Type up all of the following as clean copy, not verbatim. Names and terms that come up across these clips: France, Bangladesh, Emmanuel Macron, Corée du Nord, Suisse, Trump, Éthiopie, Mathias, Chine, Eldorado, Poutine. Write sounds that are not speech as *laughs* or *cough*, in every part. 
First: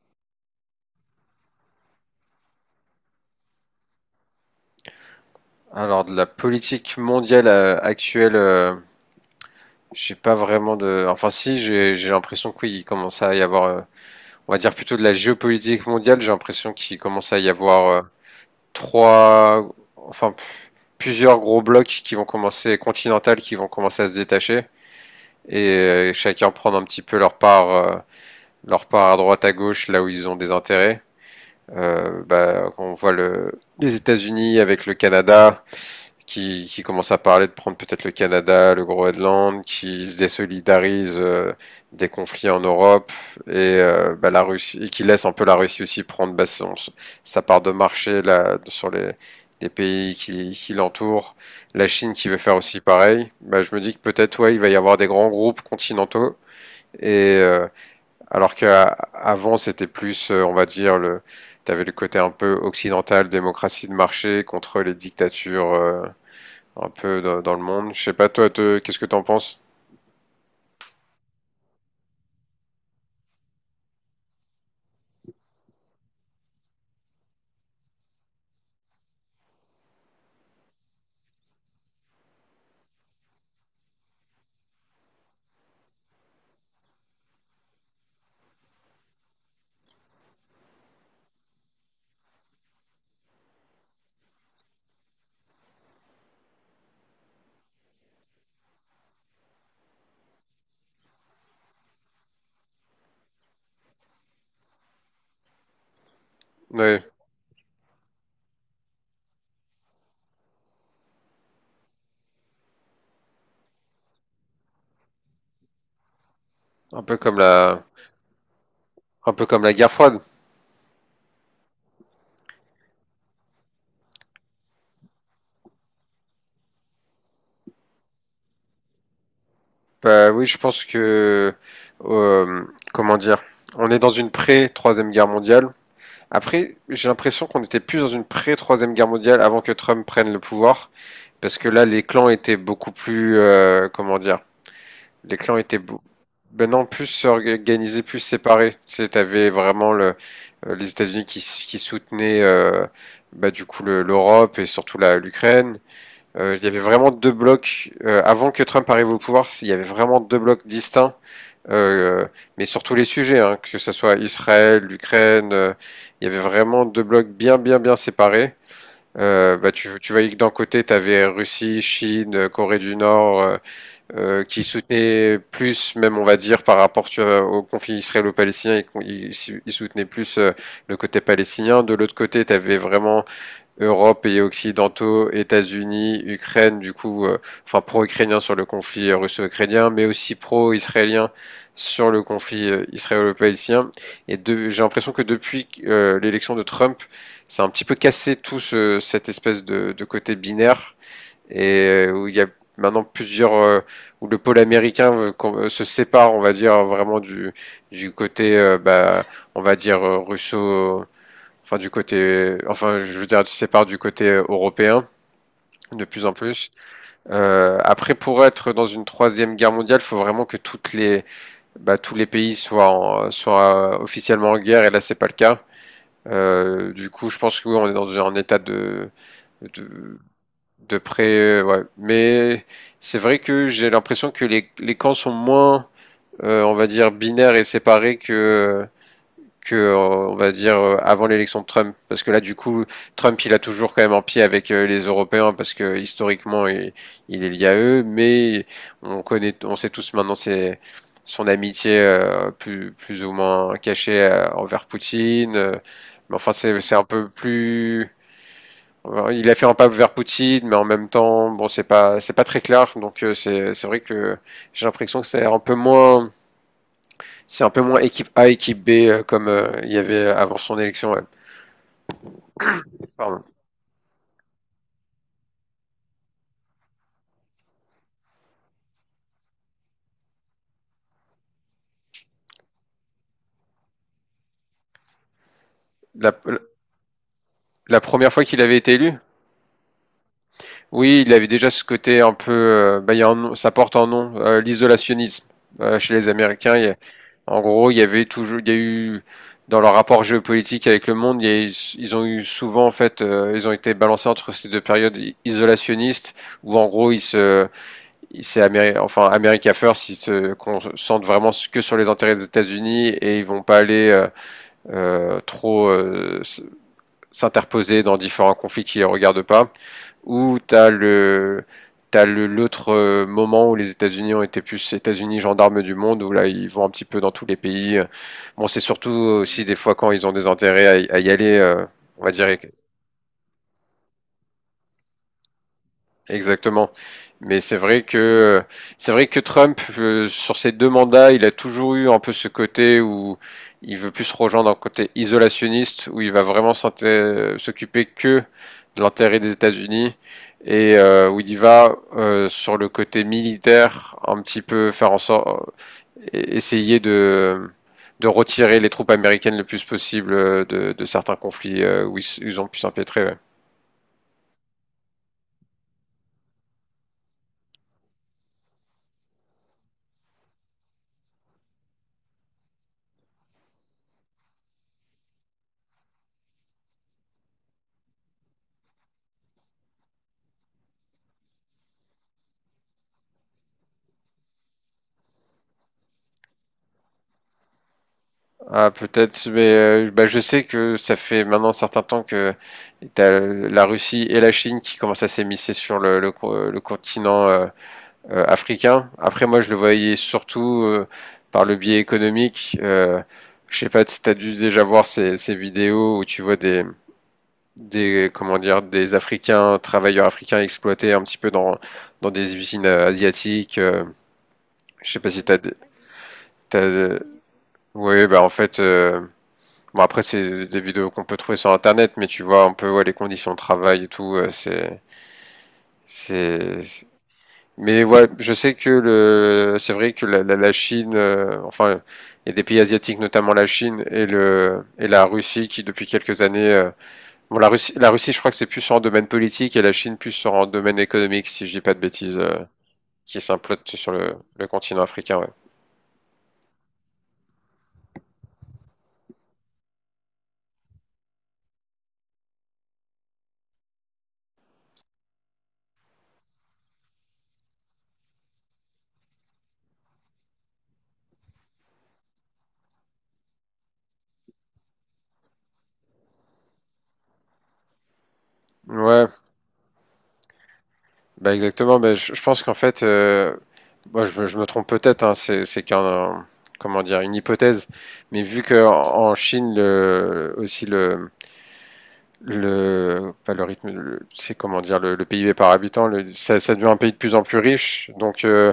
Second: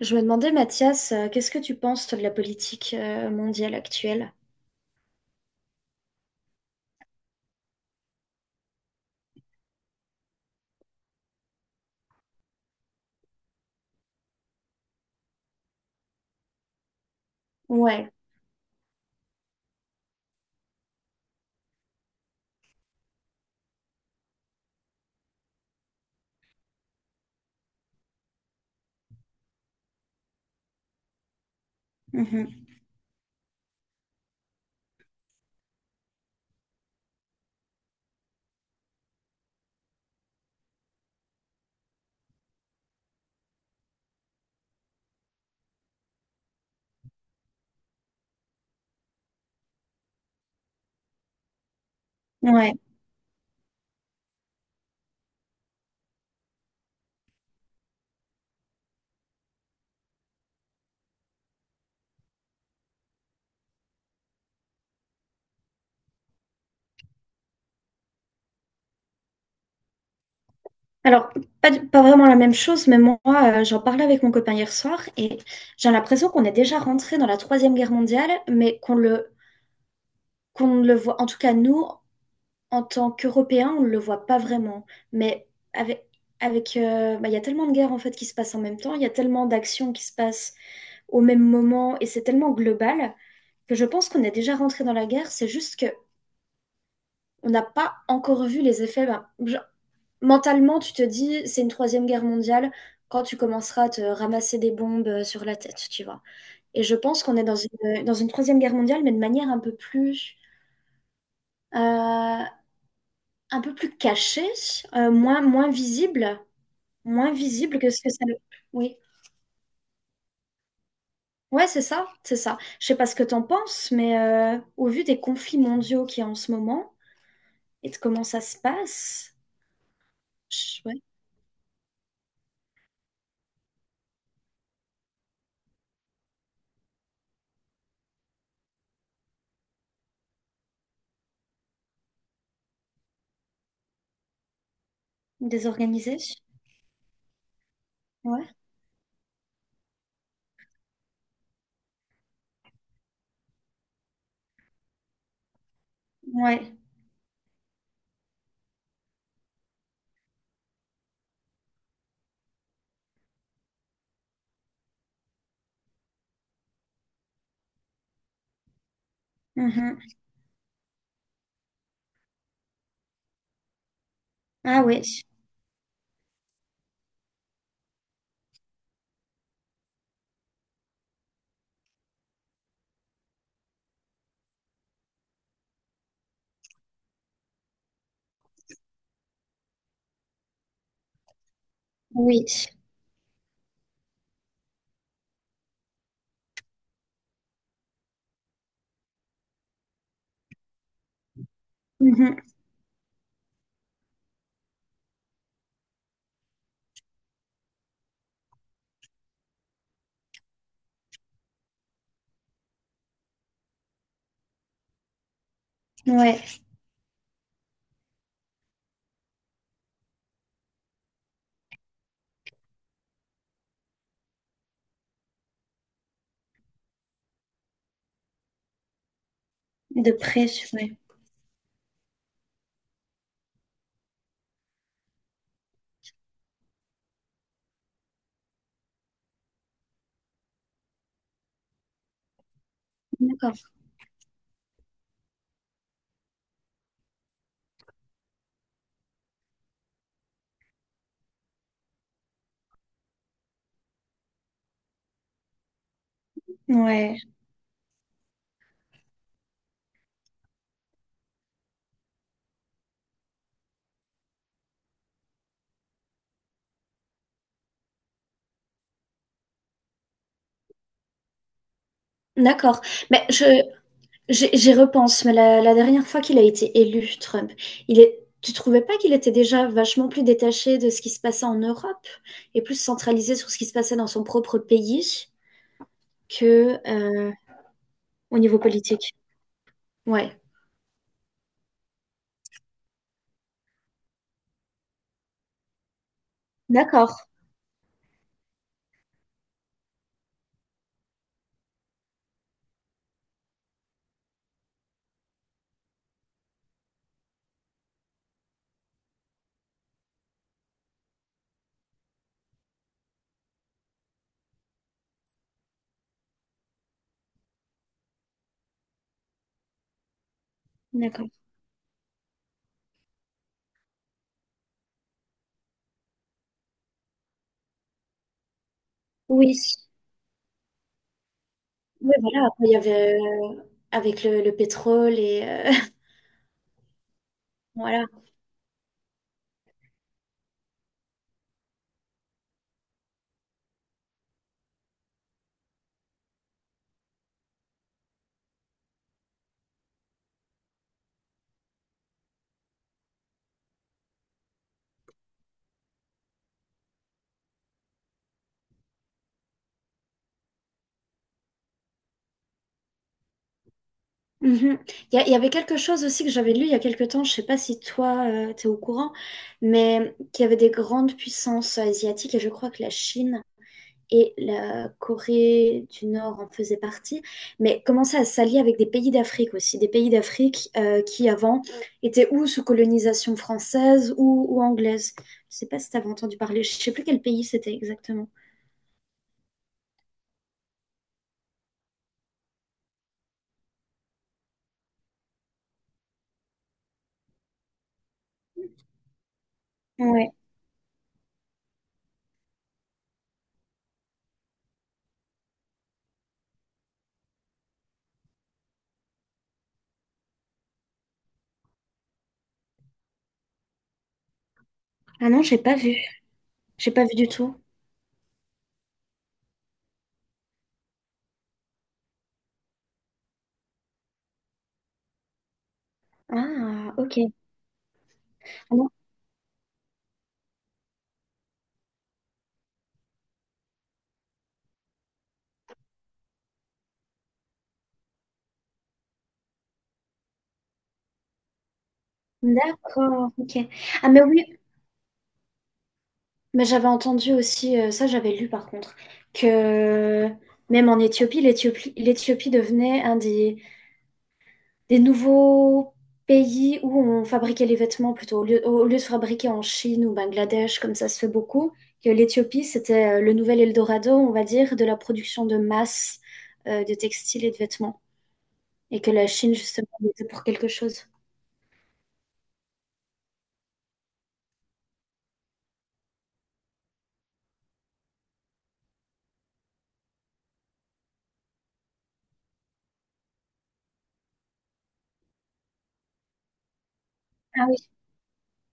Je me demandais, Mathias, qu'est-ce que tu penses toi, de la politique mondiale actuelle? Alors de la politique mondiale actuelle, j'ai pas vraiment de. Enfin si, j'ai l'impression qu'il oui, commence à y avoir. On va dire plutôt de la géopolitique mondiale. J'ai l'impression qu'il commence à y avoir Ouais. trois, enfin p- plusieurs gros blocs qui vont commencer continentales qui vont commencer à se détacher et chacun prendre un petit peu leur part à droite à gauche là où ils ont des intérêts. Mhm. Bah, on voit le les États-Unis avec le Canada, qui commence à parler de prendre peut-être le Canada, le Groenland, qui se désolidarise des conflits en Europe et bah, la Russie, et qui laisse un peu la Russie aussi prendre bah, sa part de marché là sur les pays qui l'entourent. La Chine qui veut faire Ouais. aussi pareil. Bah, je me dis que peut-être ouais, il va y avoir des grands groupes continentaux et alors qu'avant c'était plus, on va dire le t'avais le côté un peu occidental, démocratie de marché contre les dictatures un peu dans le monde. Je sais pas toi, qu'est-ce que t'en penses? Alors, pas vraiment la même chose, mais moi, j'en parlais avec mon copain hier soir et j'ai l'impression qu'on est déjà rentré dans la Troisième Guerre mondiale, mais qu'on ne le voit, en tout cas nous, en tant qu'Européen, on ne le voit pas vraiment. Mais avec, avec, bah, il y a tellement de guerres en fait qui se passent en même temps, il y a tellement d'actions qui se passent au même moment, et c'est tellement global que je pense qu'on est déjà rentré dans la guerre. C'est juste que on n'a pas encore vu les effets. Ben, genre, mentalement, tu te dis, c'est une troisième guerre mondiale quand tu commenceras à te ramasser des bombes sur la tête, tu vois. Et je Oui, pense qu'on est dans dans une troisième guerre mondiale, mais de manière euh, un peu plus caché, euh, moins, moins visible, un peu moins comme visible la, que ce que ça... Oui, un peu comme la guerre froide. ouais, c'est ça, c'est ça. Je sais pas ce que t'en penses, mais au vu des conflits mondiaux qu'il y a en ce moment et de comment ça se passe, Bah oui, ouais, euh, comment dire, on est dans une pré-troisième guerre mondiale. Après, j'ai l'impression qu'on était plus dans une pré-troisième guerre mondiale avant que Trump prenne le pouvoir, parce que là, les clans étaient beaucoup plus, comment dire. Les clans étaient bou- désorganisé, Maintenant plus organisés, plus ouais, séparés. Tu sais, t'avais vraiment le, les États-Unis qui soutenaient bah, du coup l'Europe et surtout l'Ukraine. Il y ouais, avait vraiment deux blocs. Avant que Trump arrive au pouvoir, il y avait vraiment deux blocs distincts. euh, mais sur tous les sujets, hein, que ce soit Israël, l'Ukraine, il y avait vraiment deux blocs bien, bien, bien séparés. Mhm. Tu voyais que d'un côté, tu avais Russie, Chine, Corée du Nord, qui Ah oui, soutenait plus, même on va dire par rapport tu vois, au conflit israélo-palestinien, il soutenait plus le côté palestinien. De l'autre côté, tu avais vraiment Europe, pays occidentaux, États-Unis, Ukraine, du coup, enfin pro-ukrainien sur le conflit russo-ukrainien, mais aussi pro-israélien sur le oui, conflit israélo-palestinien. Et de, j'ai l'impression que depuis l'élection de Trump, c'est un petit peu cassé tout cette espèce de côté binaire et où il mhm. y a maintenant plusieurs où le pôle américain veut qu'on se sépare, on va dire vraiment du côté bah on va dire russo enfin du côté enfin je veux dire se sépare du côté européen de plus en Ouais, plus. Après pour être dans une troisième guerre mondiale, faut vraiment que toutes les bah, tous les pays soient soient officiellement en guerre et là c'est pas le cas. Du coup, je pense que oui, on est dans un état de de de près, ouais. de près, ouais. Mais c'est vrai que j'ai l'impression que les camps sont moins, on va dire, binaires et séparés que on va dire, avant l'élection de Trump. Parce que là, du coup, Trump, il D'accord, a toujours quand même un pied avec les Européens parce que historiquement, il est lié à eux. Mais on connaît, on sait tous maintenant c'est son amitié plus ou moins cachée envers Poutine. Mais enfin, c'est un ouais, peu plus alors, il a fait un pas vers Poutine, mais en même temps, bon, c'est pas très clair. Donc c'est vrai que j'ai l'impression que c'est un peu moins, c'est un peu moins équipe A, équipe B comme il y avait avant son élection. Ouais. d'accord. Mais Pardon. je, j'y repense, mais la dernière fois qu'il a été élu, Trump, tu trouvais pas qu'il était déjà vachement plus détaché de ce qui se passait en Europe et plus centralisé sur ce qui se passait dans son propre pays La, que la première au fois niveau qu'il avait été élu. politique? Ouais. Oui, il avait déjà ce côté un peu, bah, il y a un nom- ça porte un nom, l'isolationnisme chez les Américains. D'accord. En gros, il y a eu dans leur rapport géopolitique avec le monde, il y a eu- ils ont eu souvent en fait, ils ont été balancés entre ces deux périodes isolationnistes où en gros c'est enfin America First, ils se concentrent vraiment que sur les intérêts des États-Unis et ils vont pas aller euh, trop euh, s- s'interposer dans différents conflits qui les regardent pas. Ou D'accord. T'as le l'autre moment où les États-Unis ont été plus États-Unis gendarmes du monde où là ils vont un petit peu dans tous les pays. Bon, c'est surtout Oui. aussi des fois quand ils ont des intérêts à y aller, Oui, on va voilà. dire Après, il y avait avec le pétrole et exactement. Mais *laughs* voilà. C'est vrai que Trump, sur ses deux mandats, il a toujours eu un peu ce côté où il veut plus se rejoindre un côté isolationniste, où il va vraiment s'occuper que de l'intérêt des États-Unis et où il y va sur le côté militaire, un petit peu faire en sorte, essayer de retirer les troupes américaines le plus possible de certains conflits ils ont pu s'empêtrer. Ouais. Mhm. Il y avait quelque chose aussi que j'avais lu il y a quelque temps. Je sais pas si toi tu es au courant, mais qu'il y avait des grandes puissances asiatiques et je crois que la Chine et la Corée du Nord en faisait partie, mais commençait à s'allier avec des pays d'Afrique aussi, des pays d'Afrique qui avant étaient ou sous colonisation française ou anglaise. Je sais pas si tu avais entendu parler, je sais plus quel pays c'était exactement. Ah, peut-être, mais bah, je sais que ça fait maintenant un certain temps que t'as la Russie et la Chine qui commencent à s'émisser sur le continent africain. Après, moi, je le voyais Ouais. surtout par le biais économique. Je sais pas si t'as dû déjà voir ces vidéos où tu vois comment dire, des Africains, travailleurs africains exploités un petit peu dans des usines asiatiques. Je sais pas Ah non, si j'ai t'as, pas vu. J'ai pas vu t'as, du tout. Ouais, bah en fait. Bon, après, c'est des vidéos qu'on peut trouver sur Internet, mais tu vois un peu ouais, les conditions de travail et tout. C'est, c'est. Ah, ok. Mais ouais, je sais Ah non. C'est vrai que la Chine, enfin, il y a des pays asiatiques, notamment la Chine et le et la Russie, qui depuis quelques années, bon, la Russie, je crois que c'est plus sur un domaine politique et la Chine plus sur un domaine économique, si je dis pas de bêtises, D'accord, qui ok. s'implotent Ah sur mais oui, le continent africain. Ouais, mais j'avais entendu aussi, ça j'avais lu par contre, que même en Éthiopie, l'Éthiopie devenait un des nouveaux pays où on fabriquait les vêtements plutôt, au lieu de fabriquer en Chine ou Bangladesh, comme ça se fait beaucoup, que l'Éthiopie, c'était le nouvel Eldorado, on va dire, de la production de masse de textiles et de vêtements, et que ouais, la Chine, justement, était pour quelque chose. bah exactement, bah, je pense qu'en fait, je me trompe peut-être, hein, comment dire, une hypothèse, mais vu que en Chine, le, aussi le, pas le rythme, le- c'est comment dire, le PIB par habitant, ça devient un pays de plus en plus Ah oui. riche, donc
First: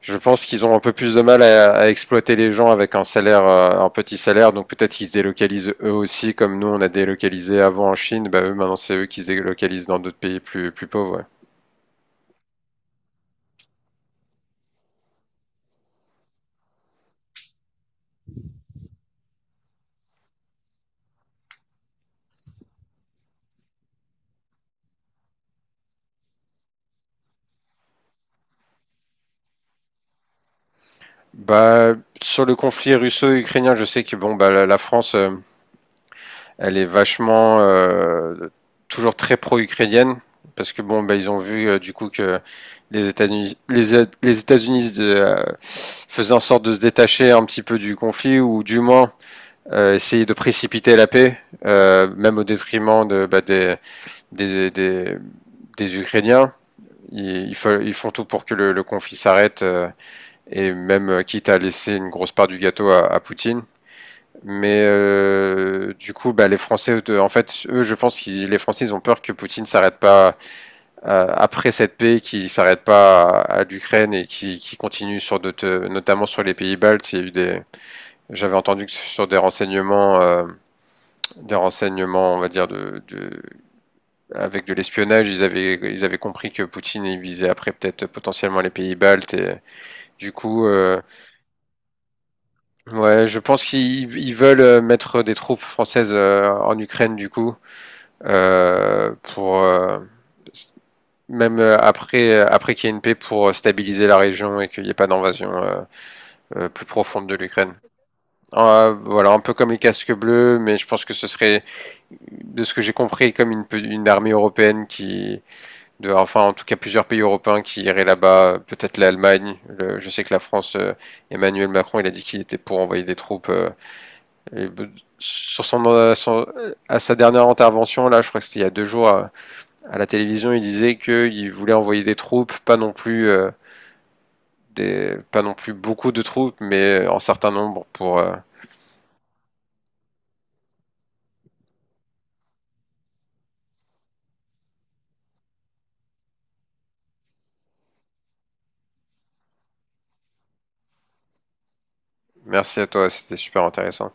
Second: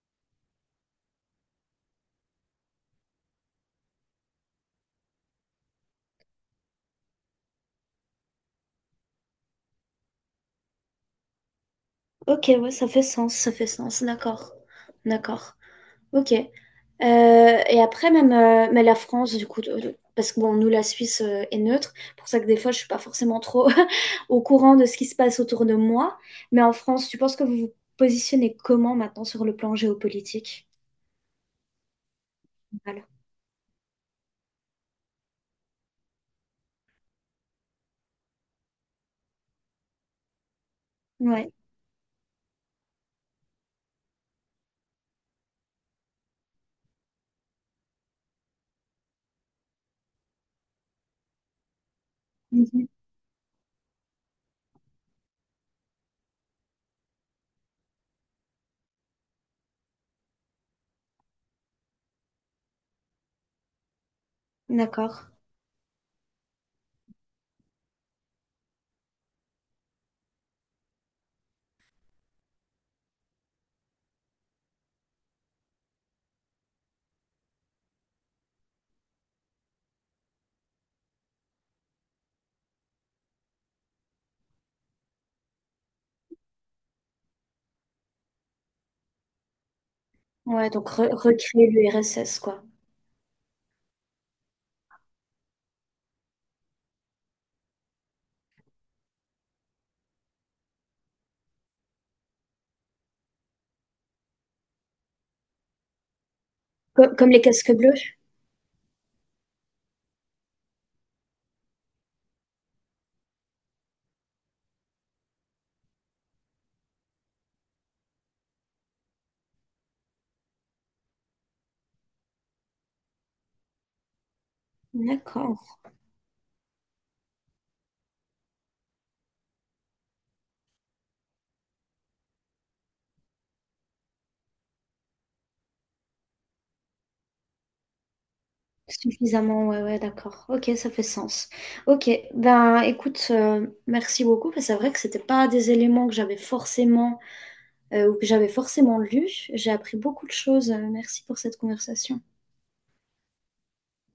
je pense qu'ils ont un peu plus de mal à exploiter les gens avec un salaire, un petit salaire, donc peut-être qu'ils se délocalisent eux aussi, comme nous on a délocalisé avant en Chine, bah eux maintenant c'est eux qui se délocalisent dans d'autres pays plus, plus pauvres. Ouais. Ok, ouais, ça fait sens, d'accord, d'accord. Ok. Et après, même mais la France, du coup, parce que bon, nous, la Suisse est neutre, pour ça que des fois, je suis pas forcément trop *laughs* au courant de ce qui se passe autour de moi. Mais en France, tu penses que vous vous positionnez comment maintenant sur le plan géopolitique? Bah, sur le conflit Voilà. russo-ukrainien, je sais que bon, bah, la France, elle est vachement toujours très pro-ukrainienne parce que bon, bah, ils ont Ouais. vu du coup que les États-Unis faisaient en sorte de se détacher un petit peu du conflit ou du moins essayer de précipiter la paix, même au Mhm. détriment de, bah, des, des, des Ukrainiens. Ils font tout pour que le conflit s'arrête. Et même quitte à laisser une grosse part du gâteau à Poutine. Mais D'accord. Du coup, bah, les Français, en fait, eux, je pense que les Français, ils ont peur que Poutine s'arrête pas après cette paix, qu'il s'arrête pas à l'Ukraine et qu'il continue sur d'autres, notamment sur les pays baltes. Il y a eu des, J'avais entendu que sur des renseignements, on va dire de avec de l'espionnage, ils avaient compris que Poutine il visait après peut-être potentiellement les pays baltes et du coup, Ouais, donc recréer l'URSS, quoi. ouais, je pense qu'ils veulent mettre des troupes françaises en Ukraine du coup pour même après après qu'il y ait une paix pour stabiliser la région et qu'il n'y ait pas d'invasion plus profonde Comme de les l'Ukraine. casques bleus? Voilà, un peu comme les casques bleus, mais je pense que ce serait de ce que j'ai compris comme une armée européenne qui de enfin en tout cas plusieurs pays européens qui iraient là-bas, peut-être l'Allemagne, je sais que la France Emmanuel Macron, il a dit qu'il était pour envoyer des troupes et euh, D'accord. sur son, à sa dernière intervention, là, je crois que c'était il y a deux jours à la télévision, il disait qu'il voulait envoyer des troupes, pas non plus pas non plus beaucoup de troupes, mais en certain nombre pour. Suffisamment, ouais, ouais, d'accord. Ok, ça fait sens. Ok, ben écoute, merci beaucoup. Parce que c'est vrai que c'était pas des éléments que j'avais forcément ou que j'avais forcément lus. J'ai appris beaucoup de choses. Merci pour cette conversation. Merci à toi, c'était super intéressant.